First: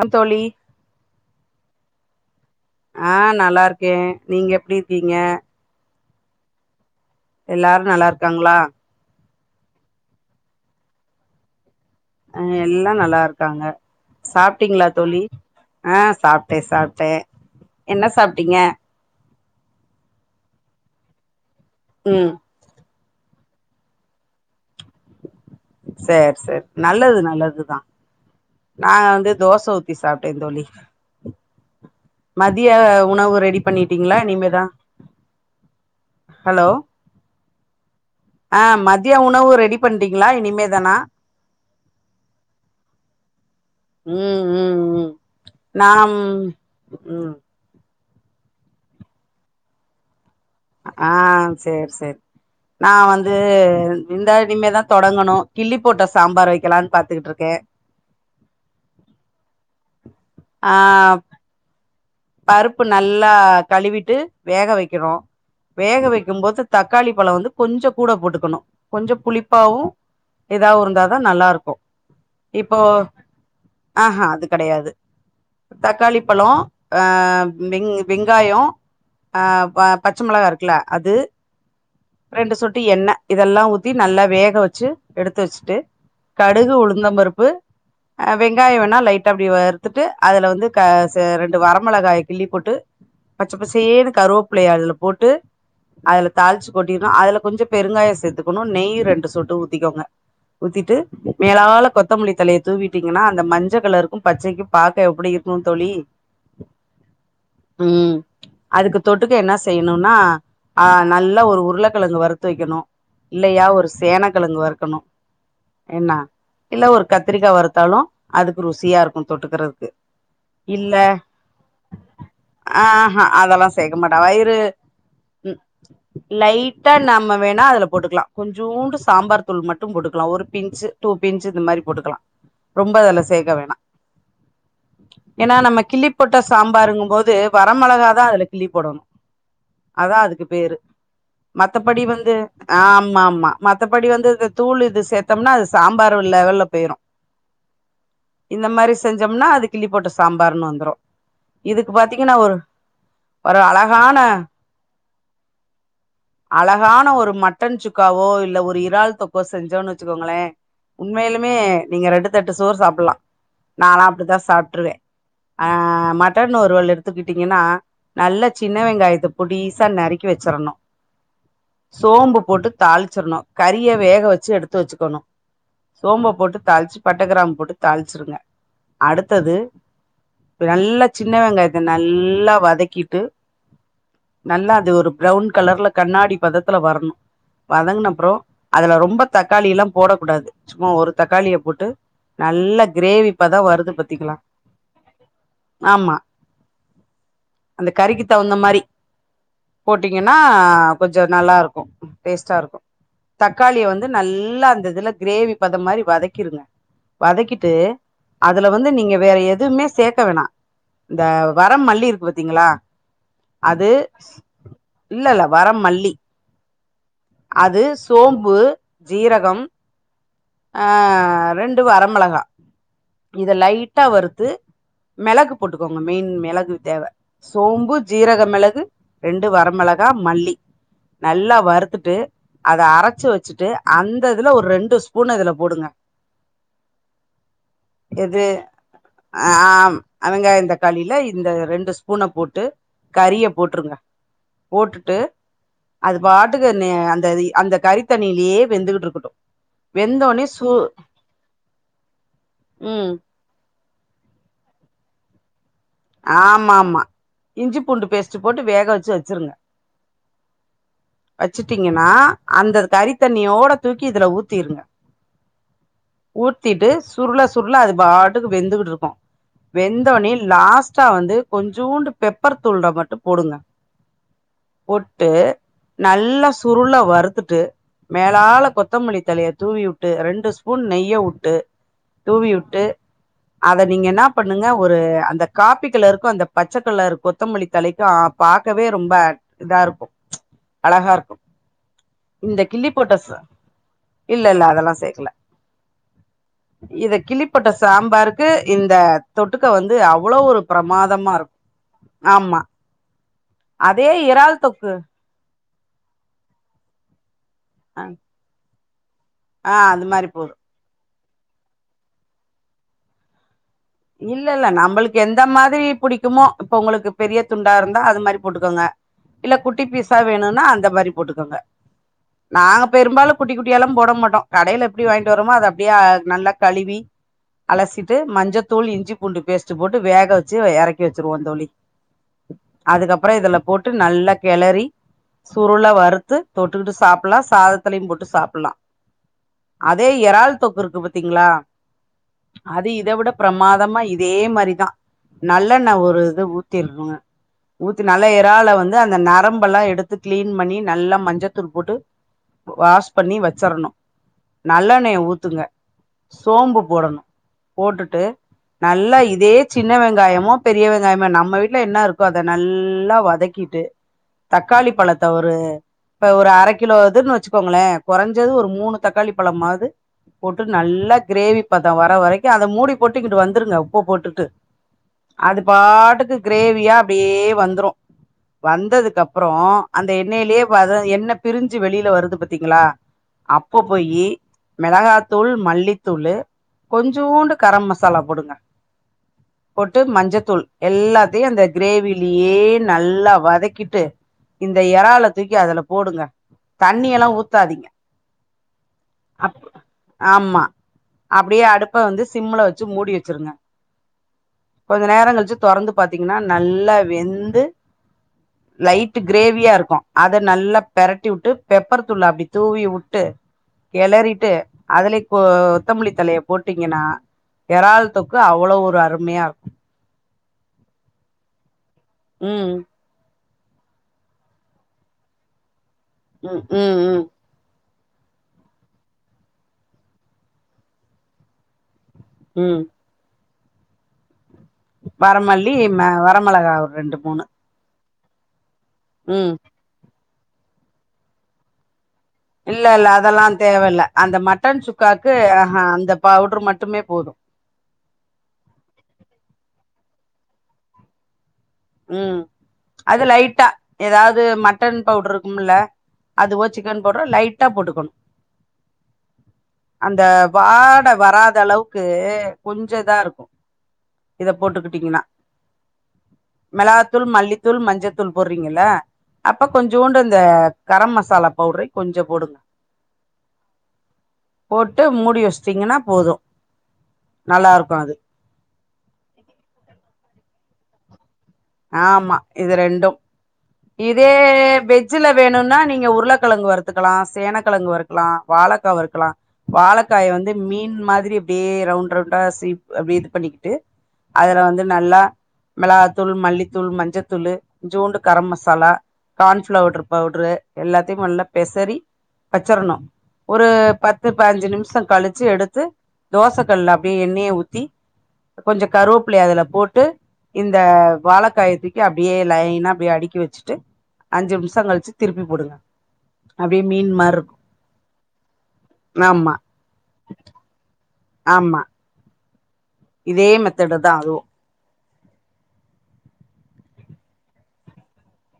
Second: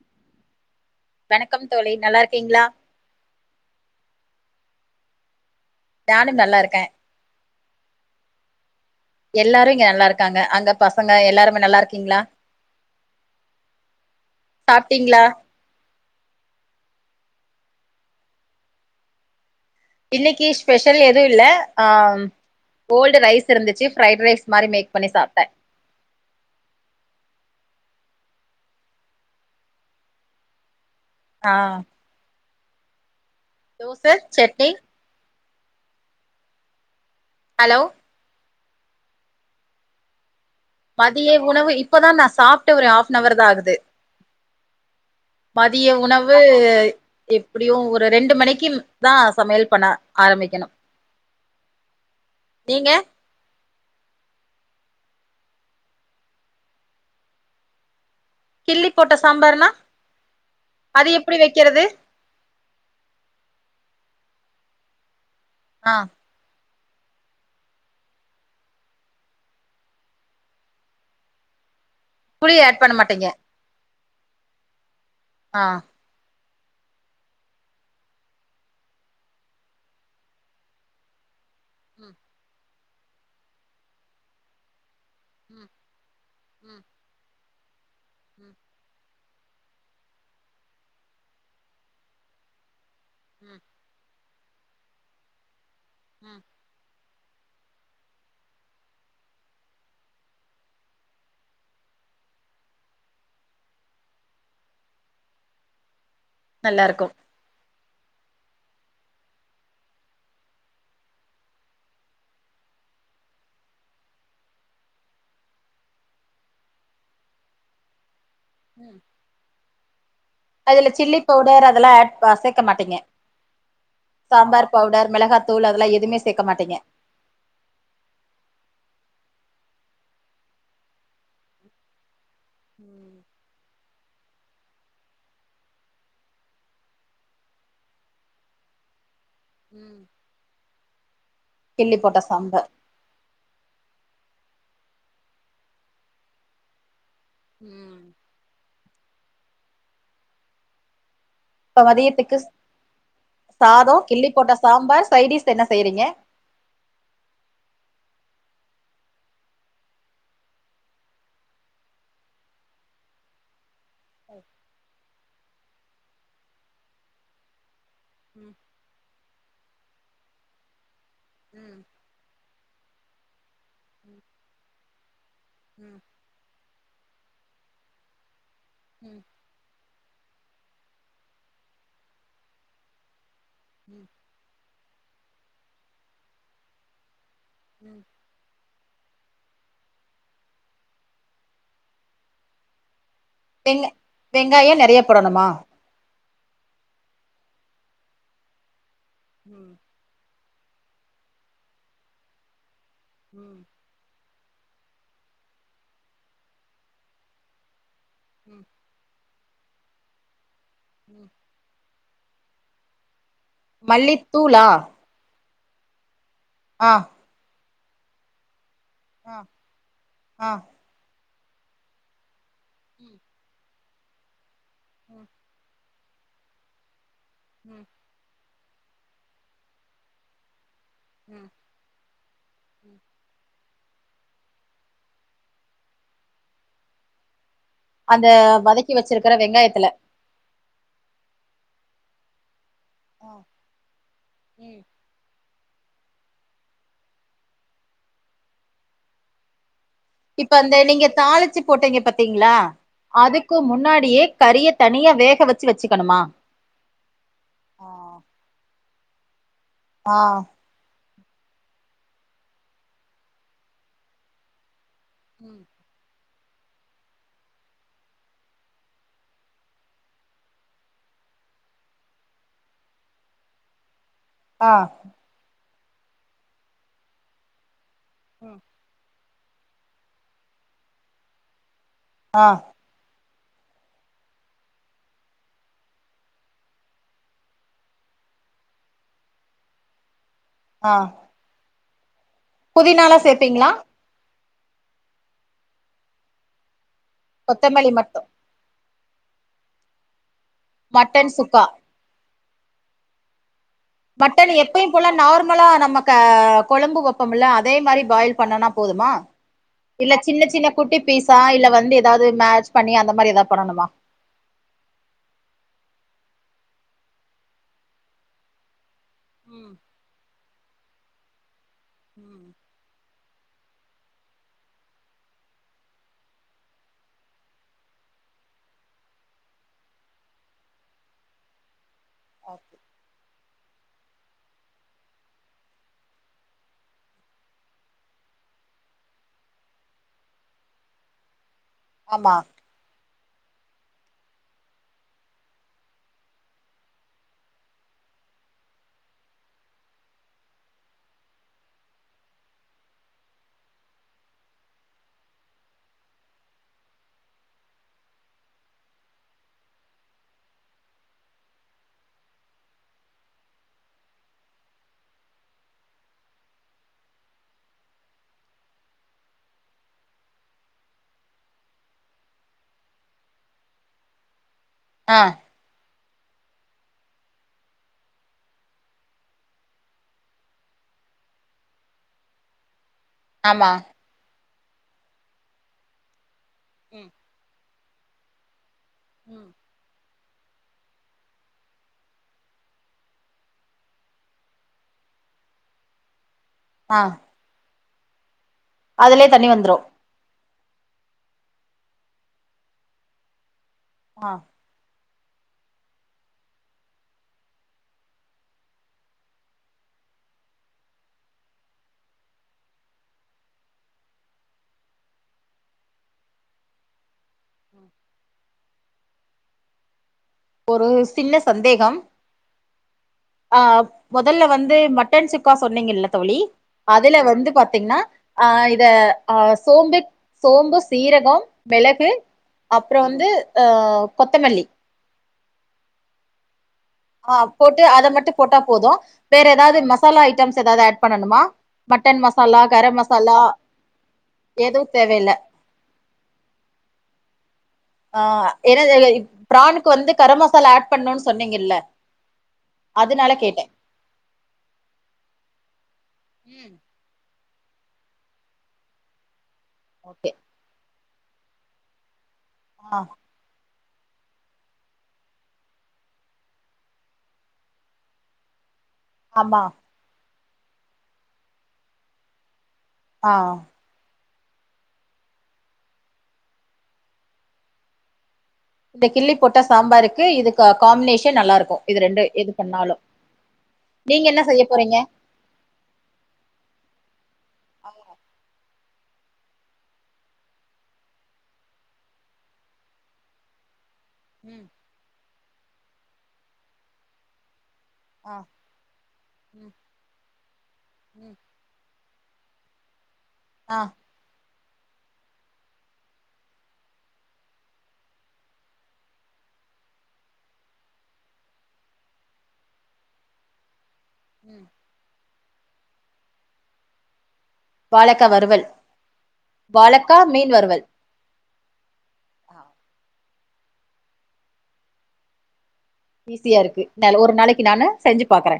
ஆ தோழி வணக்கம் தோழி நல்லா இருக்கீங்ளா ஆ நல்லா இருக்கே நீங்க எப்டி இருக்கீங்க நானு நல்லாருக்கே எல்லாரு நல்லாருக்காங்ளா எல்லாரு இங்க நல்லா இருக்காங்க அங்க பசங்க எல்லாருமே நல்லா இருக்காங் ஆ எல்லா நல்லா இருக்காங்க சாப்டீங்களா சாப்ட்டீங்களா தோழி ஆ சாப்டே சாப்டே என்ன சாப்ட்டீங்க இன்னைக்கு ஸ்பெஷல் எது இல்ல ஆ ம் ஓல்டு ரைஸ் இருந்துச்சு ப்ரைடு ரைஸ் மாரி மேக் பண்ணி சாப்டே சேர் சேர் நல்லது நல்லதுதா நாங்க வந்து தோச ஊத்தி சாப்ட்டே தோழி ஆ மதிய உணவு ரெடி தோச பண்ணிட்டீங்ளா இனிமேதா சட்னி ஹலோ ஹலோ ஆ மதிய உணவு ரெடி பண்டிங்ளா இனி மதிய உணவு இப்பதா நா சாப்ட்டு ஒரு ஹாப் நவர் தா ஆகுது உம் உம் மதிய உணவு இப் ம் எப்படியு ஒரு ரெண்டு மணிக்கு தா சமையல் பண்ண ஆரம்பிக்கணு ஆ சேர் சேர் நீங்க நா வந் து விந்தா இனிமே தா தொடங்கணு கிள்ளி போட்ட சாம்பார் வெக்கலான்னு பாத்துட்டு இருக்கே [inaudible] கிள்ளி போட்ட சாம்பார்னா ஆ அது எப்புடி வெக்கிறது பருப்பு நல்லா கழுவிட்டு வேக வெக்கிறோ ஆ வேக வெக் கும் போது தக்காளி பழோ வந்து கொஞ்சோ கூட போட்டுக்கணு கொஞ்சோ புளிப்பாவும் எதாவு இருந்தாதா நல்லா இருக்கும் புளி ஆட் இப்போ பண்ண மாட்டீங்க ஆ ஹா அது கெடையாது ஆ தக்காளி பழோ அ வெங் வெங்காயோ ஆ பச்ச மொளகா இருக்குல்ல அது ம் ரெண்டு சொட்டு எண்ணெ இதெல்லா ஊத்தி நல்லா வேக வச்சு எடுத்து ம் வச்சுட்டு கடுகு ம் உளுந்தம்பருப்பு அ ம் வெங்காயம் வேணா லைட்டா அப்புடி வறுத்துட்டு அதுல வந்து க ச ரெண்டு வரமிளகாய கிள்ளி போட்டு ம் பச்சை பசேன்னு கருவாப்பிள்ளைய அதுல போட்டு அதுல நல்லாருக்கு தாளிச்சு அப்டின்னா அதுல கொஞ்சோ பெருங்காயம் சேத்துணு நெய் ரெண்டு சொட்டு ஊத்திகோங்க ஊத்திட்டு மேலாலவுல கொத்தமல்லி தலைய தூவிட்டீங்கன்னா அந்த மஞ்சள் கலருக்கும் பச்சைக்கும் பாக்க எப்டி இரு கும் தோழி நல்லா இருக்கும் உம் அதுக்கு தொட்டுக்க என்னா செய்யணுன்னா ஆ நல்லா ஒரு உருளக்கெழங்கு வறுத்து வெக்கணு இல்லையா ஒரு சேனக்கெழங்கு வறுக்கணு என்னா இல்ல ஒரு கத்திரிக்கா வறுத்தாலு அதுக்கு ருசியா இருக்கும் தொட்டுக்றதுக்கு அதுல சில்லி பவுடர் அதெல்லா ஆட் சேக்க மாட்டீங்க ஆஹா அதெல்லா சேக்க மாட்டா வயிறு சாம்பார் பவுடர் மெளகாத் தூள் அதெல்லா எதுமே சேக்க மாட்டீங்க லைட்டா நம் ம வேணா அதுல போட்டுக்கலா கொஞ்சூண்டு சாம்பார் தூள் மட்டு போட்டுக்கலா ஒரு பின்ஞ்ச் டூ பின்ஞ்ச் இந்த மாறி போட்டுக்கலா ரொம்ப ம் அதுல சேக்க வேணா ஏன்னா நம்ம கிள்ளி போட்ட சாம்பாருங்கும் போது வர மெளகாதா அதுல கிள்ளி போடணு ம் அத்தா அதுக்கு பேரு கிள்ளி மத்தபடி போட்ட வந்து சாம்பார் ஆமா ஆமா மத்தபடி வந்து இந்த தூள் இது சேத்தம்ன்னா அது சாம்பார் லெவல்ல போயிடு ம் இந்த மாறி செஞ்சம்னா அது கிள்ளி போட்ட சாம்பார்ன்னு வந்துரு இப்ப இதுக்கு பாத்தீங்கன்னா மதியத்துக்கு ஒரு ஒரு சாதோ அழகான கிள்ளி போட்ட சாம்பார் சைடிஸ் என்ன செய்யறீங்க அழகான ஒரு மட்டன் சுக்காவோ இல்ல ஒரு இறால் தொக்கோ செஞ்சோன்னு வச்சுக்கோங்ளே உண்மையிலுமே நீங்க ரெண்டுத்தட்டு சோறு சாப்புல்லா நால்லா அப்டிதா சாப்ட்டுருவே ஆ மட்டன் வருவல் எடுத்துக்கிட்டீங்கன்னா நல்ல ம் சின் ன வெங்காயத்த பொடிசா நறுக்கி வச்சிரணு ம் சோம்பு போட்டு தாள்ச்சிரணு கறிய வேக வச்சு எடுத்து வச்சுக்கணு ம் ம் சோம்ப போட்டு தாள்ச்சி பட்ட கிராம் போட்டு தாள்ச்சிருங்க ம் அடுத்தது நல்ல சின்ன வெங்காயத்த நல்லா வதக்கிட்டு ம் நல்ல அது ஒரு ப்ரௌன் கலர்ல கண்ணாடி பதத்துல வர்ணு ம் வதங் அப்றோ அதுல ரொம்ப தக்காளியெல்லா போடக்கூடாது சும்மா ஒரு தக்காளிய போட்டு நல்லா கிரேவி இப்பதா வருது பாத்தீங்களா இல்லவெங்காயு நெறைய போடணுமா ஆமா அந்த கறிக்கி தவுந்த மாரி ம் போட்டீங்கன்னா கொஞ்ஜோ நல்லா இருக்கு டேஸ்டா இருக்கு ம் தக்காளிய வந்து நல்லா அந்த இதுல கிரேவி பத மாரி வதக்கிருங்க வதக்கிட்டு ம் அதுல வந்து நீங்க வேற எதுவுமே சேக்க வேணா இந்த ம் வரம் மல்லி இருக்கு பாத்தீங்களா அது மல்லித்தூளா இல்லல்ல வரமல்லி ஆ அது சோம்பு ஆ ஜீரகம் ஆ ஆ ரெண்டு வரமெளகா ம் இத லைட்டா வருத்து ம் மெளகு போட்டுக்கோங்க மெயின் மெளகு தேவ ம் சோம்பு ஜீரக மெளகு ரெண்டு வரமெளகா மல்லி ம் நல்லா வறுத்துட்டு அத அரச்சி வச்சிட்டு அந்த இதுல ஒரு ரெண்டு ஸ்பூன இதுல போடுங்க அந்த இது வதக்கி வச்சிருக்கிற வெங்காயத்துல ஆம் அவங்க இந்த தக்காளில இந்த ரெண்டு ஸ்பூன போட்டு ஆ கறிய போட்ருங்க ம் போடுட்டு அது பாட்டுக்கு அந்த அந்த கறித்தண்ணியிலே வெந்துகிட்டு இருக்கட்டு வெந்தோனே இப்ப சூ அந்த நீங்க தாளிச்சி போட்டீங்க பாத்தீங்களா ம் அதுக் க்கு முன்னாடியே கரிய தனியா வேகவத் ச்சி வச்சிக்கணுமா ஆமாமா இஞ்சி பூண்டு பேஸ்ட் போட்டு வேக வச்சி வச்சிருங்க ஆ ஆ வச்சிட்டீங்கனா அந்த கறிதண்ணியோட தூக்கி இதுல ஊத்திருங்க உம் ஊத்திட்டு சுருள சுருள அது பாட்டுக்கு வெந்துகிட்டு இருக்கு வெந்தோனே லாஸ்ட் ஸ்டா வந்து கொஞ்சூண்டு பெப்பர் தூள்ள மட்டு போடுங்க ஆ போட்டு நல்லா சுருளா வறுத்துட்டு மேலால கொத்தமல்லி தலைய தூவிவுட்டு ரெண்டு ஸ்பூன் நெய்ய உட்டு ஆ தூவிவுட்டு அத நீங்க இனா பண்ணுங்க ஒரு அந்தக் காப்பி கலருக்கும் அந்த பச்சகலர் கொத்தமல்லி தலைக்கு பாக்கவே ரொம்ப இதா இருக்கு ஆ அழகா இருக்கு இந்த கிள்ளி போட்ட புதினாலா ச சேப்பீங்களா இல்லல்ல அதெல்லா சேக்கல இத கிள்ளி போட்ட கொத்தமல்லி மட்டு சாம்பாருக் க்கு இந்த தொட்டுக்க வந்து அவ்ளோ ஒரு பிரமாதமா மட்டன் இருக்கு சுக்கா ஆமா அதே மட்டன இறால் எப்பயு தொக்கு போல நார்மலா நம்ம க கொழும்பு வெப்பமில்ல அதே மாறி பாயில் பண்ணனா போதுமா ஆ அது இல்ல மாரி போது சின்ன சின்ன குட்டி பீஸா இல்ல வந்து ஏதாது மேட்ச் பண்ணி அந்த மாறி ஏதாது பண்ணனுமா இல்லல்ல நம்ளுக்கு எந்த மாதிரி புடிக்குமோ இப்ப உங்ளுக்கு பெரிய துண்டா இருந்தா அது மாரி போட்டுகோங்க இல்ல குட்டி பீஸா வேணுனா அந்த மாறி போட்டுகோங்க நாங்க பெரும்பாலு குட்டி குட்டியாலா போட மாட்டோ கடையில எப்டி வாங்கிட் வற்ரமோ அத அப்டியே நல்லா கழுவி அலசிட்டு மஞ்சத்தூள் இஞ்சி பூண்டு பேஸ்ட் போட்டு வேக வச்சி எறக்கி வச்சிருவோ தோழி அதுக்கப்புரோ இதுல போட்டு நல்லா கெளறி சுருளா வறுத்து தொட்டுக்குட்டு சாப்புல்லா சாதத்துலையும் போட்டு சாப்புட்லா அதே எறால் தொக்கு இருக்கு பாத்தீங்களா ஆமா அது இத விட ப்ரமாதமா இதே மாறி தா நல்லண்ண ஒரு இது ஊத்திருக்குங்க ஊத்தி நல்லா எறால வந்து அந்த நரம்பல்லா எடுத்து கிளீன் பண்ணி நல்லா மஞ்சத்தூள் போட்டு வாஷ் பண்ணி வச்சரணு நல்லெண்ணய ஊத்துங்க சோம்பு போடணு போட்டுட்டு நல்லா இதே சின்ன வெங்காயமோ பெரிய வெங்காயமோ நம்ம வீட்டுல என்ன இருக்கோ அத நல்லா வதக்கிட்டு தக்காளி பழத்த ஒரு இப்ப ஒரு அர கிலோ அதுன்னு வச்சுக்கோங்களே கொறைஞ்சது ஒரு மூணு தக்காளி பழமாது போட்டு நல்லா க்ரேவி பதோ வர வரைக்கு அத மூடி போட்டுங் வந்துருங்க உப்ப போட்டுட்டு அ அது பாட்டுக்கு க்ரேவியா அப்டியே வந்துரு வந்ததுக்கு அப்றோ அந்த எண்ணெயிலயே வத எண்ண பிரிஞ்சு வெளில வருது பாத்தீங்களா ஆமா அப்ப போயி மெளகாத்தூள் மல்லித்தூளு ம் கொஞ்சோண்டு கரம் மசாலா போடுங்க போட்டு மஞ்சத்தூள் எல்லாத்தையு அந்த க்ரேவிலேயே நல்லா வதக்கிட்டு இந்த எறல தூக்கி அதுல போடுங்க தண்ணி எல்லா ஊத்தாதீங்க அதுலே தண்ணி வந்துரு ஆம்மா அப்டியே அடுப்ப வந்து சிம்ல வச்சு மூடி வச்சிருங்க மா கொஞ்ச நேரங் கழுச்சு தொறந்து பாத்தீங்கன்னா நல்லா வெந்து லைட் க்ரேவியா இருக்கு அத நல்லா பெரட்டி வுட்டு பெப்பர் தூள அப்டி தூவி வுட்டு கெளறிட்டு அதுலயே கொ கொத்தமல்லி தழைய போட்டீங்கென்னா எறால் தொக்கு அவ்ளோ ஒரு அருமையா இருக்கு ஒரு சின்ன சந்தேகம் ம் அ மொதல்ல வந்து மட்டன் சுக்கா சொன்னீங்கல்ல தோழி ம் ம் அதுல ம் வந்து பாத்தீங்னா ஆ இத ஆ சோம்பு சோம்பு சீரகம் மெளகு ம் அப்றோ வந்து அ கொத்தமல்லி வரமல்லி ம வரமெளகாவ ஆ போட்டு அத மட்டு போட்டா போது வேற ம் எதாவது மசாலா ஐட்டம்ஸ் எதாவது ஆட் பண்ணனுமா மட்டன் மசாலா இல்ல கரம் இல்ல மசாலா அதெல்லா தேவ இல்ல அந்த மட்டன் எதுவு சுக்காக்கு தேவையில்ல அந்த பவுட்ரு மட்டுமே போது ஆ என்னது ப்ரானுக்கு வந்து கரம் மசாலா ஆட் பண்ணுன்னு சொன்னீங்கெல்ல ம் அது லைட்டா எதாவது மட்டன் பவுட்ரு இருக்குமுல்ல அதுவோ ம் சிக்கன் பவுட்ரோ லைட்டா போட்டுக்கணு அந்த ஓகே வாட வராத அளவுக்கு கொஞ்ச ஆ இதா இருக்கு இத போட்டுக்கிட்டீங்னா மெளகாத்தூள் மல்லித்தூள் மஞ்சத்தூள் போட்றீங்கல்ல ஆமா அப்ப கொஞ் சோண்டு இந்த கரம் மசாலா பவுடரு கொஞ்சோ போடுங்க ஆ ஆ போட்டு மூடி வெஸ்டிங்கன்னா போது நல்லா இருக்கு அது இந்த கிள்ளி போட்ட சாம்பாருக்கு இது கா காம்பினேஷன் நல்லாருக்கு ஆமா இது ரெண்டும் நீங்க இதே என்ன செய்ய போறீங்க வெஜ்ஜில வேணுன்னா நீங்க உருளக்கெழங்கு வர்த்துக்கலா சேனக்கெழங்கு வறுக்கலா வாழக்கா வறுக்கலா வாழக்காய வந்து மீன் மாதிரி அப்டியே ரவுண்ட் ரவுண்டா சீவ் அப்டியே இது பண்ணிக்கிட்டு அதுல ம் வந்து நல்லா மெளகாத்தூள் மல்லித்தூள் மஞ்சத்தூளு கொஞ்சோண்டு ஆ கரம் மசாலா ம் கான்ஃபிளவுட்ரு பவுட்ரு எல்லாத்தையும் ம் நல்லா பெசரி வச்சரணும் ஒரு ஆ பத் த்து பாஞ்சி நிம்ஷோ கழிச்சி எடுத்து தோச கல்ல அப்டியே எண்ணெய ஊத்தி கொஞ்சம் கருவேப்புலைய அதுல போட்டு இந்த வாழக்காய தூக்கி அப்டியே லைனா அப்டியே அடிக்கி வெச்சுட்டு அஞ்சி ம் நிம்ஷோ கழிச்சு திருப்பி போடுங்க அப்டியே மீன் மார்ருக் வாழக்கா வருவல் வாழக்கா மீன் வருவல் ஆமா இதே மெத்தடு தா அதுவும் ஈஸியா இருக்கு ந ஒரு நாளைக்கு நானு செஞ்சு பாக்குற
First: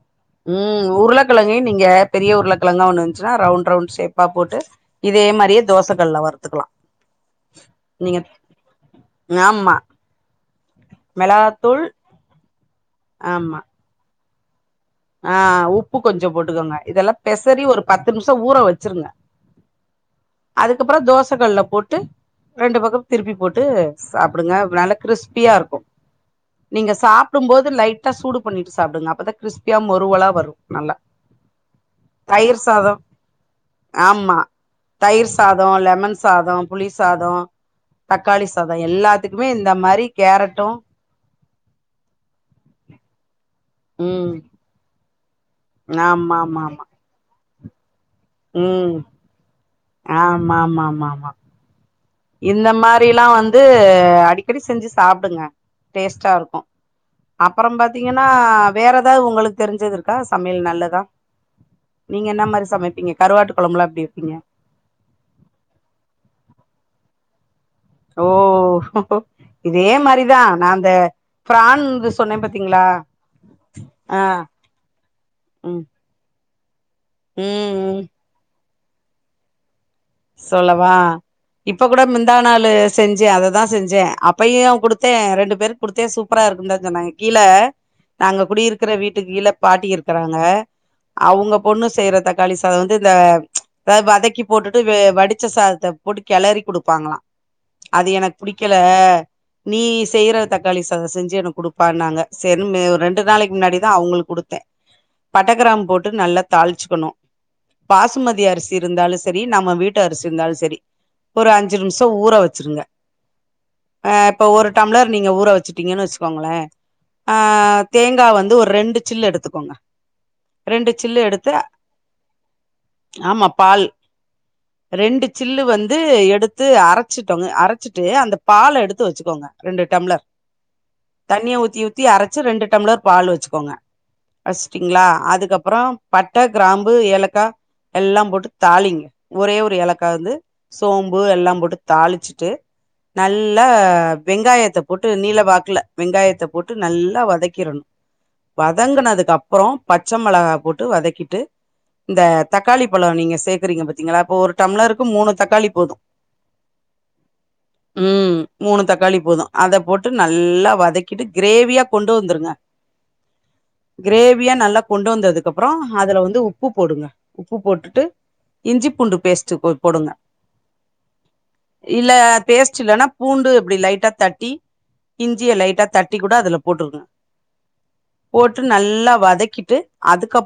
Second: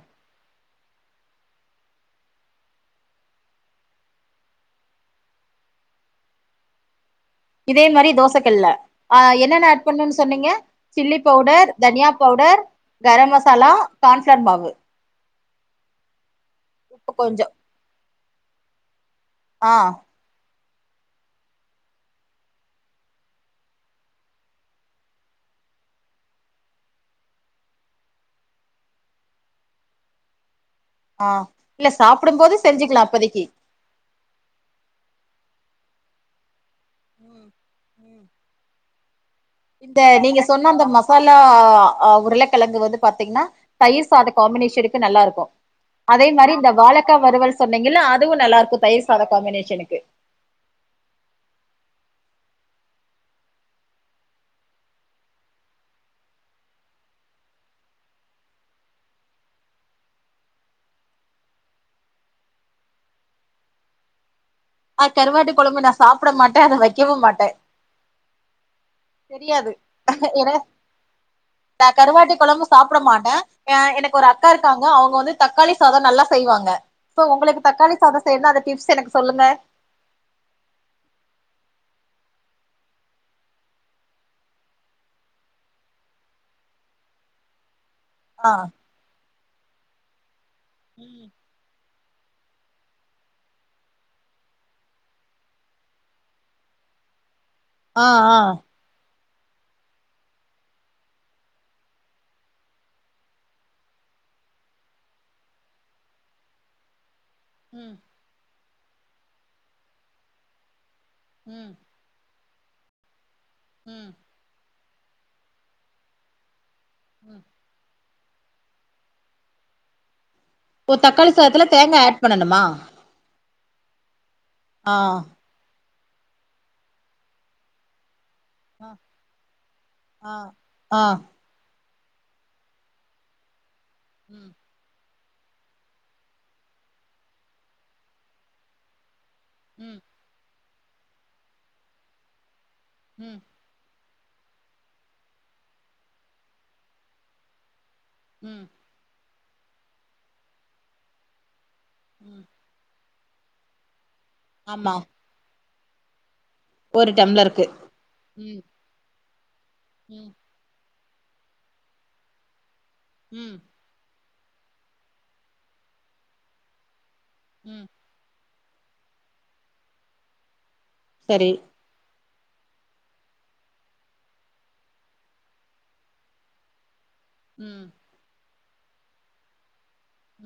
ம் உருளக்கெழங்கையும் நீங்க பெரிய உருளக்கெழங்கா ஒண்ணு இர்ந்ச்சுன்னா ரவுண்ட் ரவுண்ட் ஷேப்பா போட்டு இதே மாரியே தோச கல்ல வருத்துக்கலா இதே மாரி தோச கல்ல ஆ என்னென்ன ஆமா ஆட் பண்ணும் சொன்னீங்க சில்லி பவுடர் மிளகாத்தூள் தனியா பவுடர் கரம் ஆமா மசாலா கான்ஃபிளர் மாவு ஆ உப்பு கொஞ்சம் போட்டுக்கோங்க உப்பு இதெல்லா கொஞ்சோ பெசறி ஒரு பத்து நிம்ஷோ ஊற வச்சிருங்க ஆ அதுக்கப்புறோ தோச கல்ல போட்டு ரெண்டு பக்கம் திருப்பி போட்டு சாப்பிடுங்க நல்லா கிரிஸ்பியா இருக்கும் நீங்க சாப்டும்போது லைட்டா சூடு பண்ணிட்டு சாப்டுங்க அப்பதா கிரிஸ்பியா மொறுவலா வரும் ஆ இல்ல சாப்டும் போது சாதோ செஞ்சுக்லா அப்போதிக்கு ஆமா தயிர் சாதம் லெமன் சாதம் புளி சாதம் ம் ம் தக்காளி சாதம் எல்லாத்துக்குமே இந்த மாரி நீங்க சொன்ன கேரட்டும் அந்த மசாலா அ உருளக்கெழங்கு வந்து பாத்தீங்ன்னா தயிர் சாத ம் காம்பினேஷனுக்கு நல்லா இருக்கும் அதே ஆமா மாரி ஆமா இந்த ஆமா வாழக்கா வறுவல் சொன்னீங்கல்ல அதுவும் நல்லா இருக்கும் தயிர் சாத காம்பினேஷனுக்கு ஆமாமாமாமா இந்த மாரில்லா வந்து அடிக்கடி செஞ்சி சாப்டுங்க டேஸ்ட்டா இருக்கோ அப்பறோ பாத்தீங்கன்னா வேற எதாவ்து உங்களுக் தெரிஞ்சது இருக்கா சமையல் நல்லதா நீங்க என்ன மாரி சமைப்பீங்க கருவாட்டு கொழம்புலா எப்டி வெப்பீங்க ஆ கருவாட்டு கொழம்பு நா சாப்ட மாட்ட அத வெக்கவே மாட்ட ஓ இதே மாரிதா ஏன்னா நா அந்த பிரான் நா இது கருவாட்டு சொன்னே கொழம்பு பாத்தீங்களா சாப்ட மாட்ட எனக்கு ஆ ஒரு அக்கா இருக்காங்க அவங்க வந்து தக்காளி ம் சாதோ நல்லா செய்வாங்க சோ உங்களுக்கு ம் தக்காளி ம் சாதோ செய்னா அந்த டிப்ஸ் எனக்கு சொல்லுங்க சொல்லவா இப்ப கூட முந்தா நாளு செஞ்ச அத தா செஞ்சே அப்பையோ குடுத்தே ரெண்டு பேரு குடுத்தே சூப்பரா இருக்குன் தா சொன்னாங்க கீழ நாங்க ஆ குடியிருக்கிற வீட்டுக்கு கீழ பாட்டி இருக்கறாங்க அவுங்க பொண்ணு செய்ற தக்காளி சாதோ வந்து இந்த அத வதக்கி போட்டுட் ட்டு வடிச்ச சாதத்த போட்டு கெலரி குடுப்பாங்களா ஆ அது எனக் ஆ புடிக்கல நீ செய்ற தக்காளி சாதோ செஞ்சி எனக் குடுப்பானாங்க செரின்னு ரெண்டு நாளைக்கு முன்னாடிதா அவுங்ளுக் குடுத்த பட்டகிராம் போட்டு நல்லா தாளிச்சுக்குனோ ம் பாசுமதி அரிசி இருந்தாலு செரி நம்ம வீட்டு அரிசி இருந்தாலு செரி ஒரு ம் அஞ்சி நிம் ஷோ ஊற வச்சிருங்க ம் ஆ இப்ப ஒரு டம்ளர் நீங்க ஊற வச்சுட்டீங்கன்னு வச்சுக்கோங்ளே ஆ ம் தேங்கா வந்து ஒரு ரெண்டு சில் எடுத்துக்கோங்க ரெண்டு ஓ சில்லு தக்காளி எடுத்து சாதத்துல தேங்கா ஆட் பண்ணணுமா ஆமா பால் ஆ ரெண்டு சில்லு வந்து எடுத்து அரைச்சிட்டு அரைச்சிட்டு அந்த பால ஆ எடுத்து வச்சிக்கோங்க ரெண்டு டம்ளர் ஆ ஆ தண்ணிய ஊத்தி ஊத் ஊத்தி அரைச்சி ரெண்டு டம்ளர் பால் வச்சுக்கோங்க ம் ங்களா அதுக்கப்பறோ பட்ட கிராம்பு ஏலக்கா எல்லா போட்டு தாளிங்க ஒரே ஒரு ம் ஏலக்கா வந்து சோம்பு எல்லா போட்டு தாளிச்சுட்டு நல் ம் ல வெங்காயத்த போட்டு நீலவாக்குல வெங்காயத்த போட்டு நல்ல வதக்கிறனு ம் வதங்குனதுக்கு அப்பறோ பச்ச மிளகா போட்டு வதக்கிட்டு இந்த ம் தக்காளி பலௌ நீங்க சேக்கறீங்க பாத்தீங்களா அப்போ ஒரு ஆமா டம்ளருக்கு மூணு தக்காளி போது ஒரு டம்ளருக்கு ம் மூணு தக்காளிப் போது அத போட்டு ம் நல்லா வதக்கிட்டு கிரேவியா கொண்டு வந்துருங்க ம் கிரேவியா நல்லா கொண்டு வந்ததுக்கு அப்பறோ அதுல வந்து உப்பு போடுங்க உப்பு ம் போட்டுட்டு இஞ்சி பூண்டு பேஸ்ட் போடுங்க செரி இல்ல பேஸ்ட் இல்லன்னா பூண்டு இப்டி லைட்டா தட்டி இஞ்சிய லைட்டா தட்டி கூட அதுல போட்ருனு ம் போட்டு நல்லா வதக்கிட்டு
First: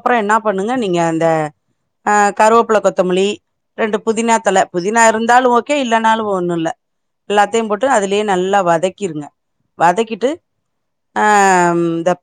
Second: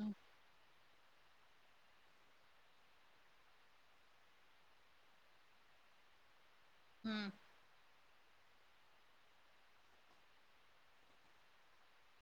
ம் என்ன பண்ணுங்க நீங்க அந்த அ கருவோப்பல கொத்தமல்லி ரெண்டு புதினா தல புதினா இருந்தாலு ஓகே இல்லன்னாலு ஒண்ணு இல்ல ம் எல்லாத்தையு போட்டு அதுலயே நல்லா வதக்கிருங்க வதக்கிட்டு ஆ இந்த